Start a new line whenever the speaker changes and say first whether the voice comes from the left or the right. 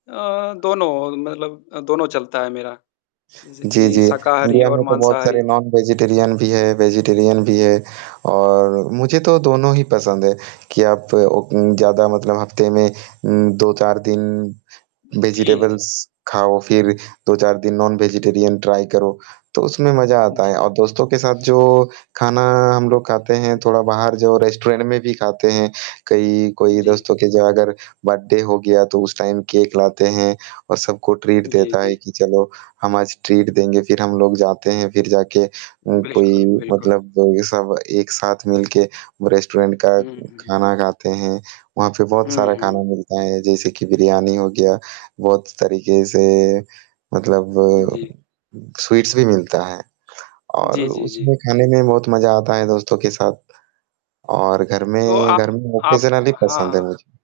left: अ, दोनों मतलब अ, दोनों चलता है मेरा, जैसे
right: जी,
left: कि
right: जी।
left: शाकाहारी
right: इंडिया
left: और
right: में तो बहुत
left: माँसाहारी
right: सारे
left: दोनों।
right: नॉन-वेजिटेरियन भी है, वेजिटेरियन भी है और मुझे तो दोनों ही पसंद है कि आप ओक ज़्यादा मतलब हफ़्ते में उम, 2-4 दिन
left: जी।
right: वेजिटेब्लस खाओ फिर, 2-4 दिन नॉन-वेजिटेरियन ट्राई करो, तो उसमें मज़ा आता है
left: जी।
right: और दोस्तों के साथ जो खाना हम लोग खाते हैं
left: जी।
right: थोड़ा बाहर जो रेस्टोरेंट में भी खाते हैं कई कोई
left: जी।
right: दोस्तों के जो अगर बर्थडे हो गया तो, उस टाइम केक लाते हैं और सबको ट्रीट
left: जी,
right: देता है
left: जी।
right: कि चलो हम आज ट्रीट देंगे, फिर हम लोग जाते हैं, फिर जाके उम, कोई
left: बिल्कुल, बिल्कुल।
right: मतलब जो कि सब एक साथ मिल के वो रेस्टोरेंट का
left: हुँ, हुँ, हुँ।
right: खाना खाते हैं। वहाँ पे बहुत
left: हुँ,
right: सारा
left: हुँ।
right: खाना मिलता है जैसे कि बिरयानी हो गया बहुत तरीके से मतलब अ,
left: जी।
right: स्वीट्स भी मिलता है और
left: जी, जी, जी।
right: उसमें खाने में बहुत मज़ा आता है दोस्तों के साथ और घर
left: तो
right: में
left: आप
right: घर में
left: आप,
right: ऑकेजनली पसंद है
left: हाँ
right: मुझे।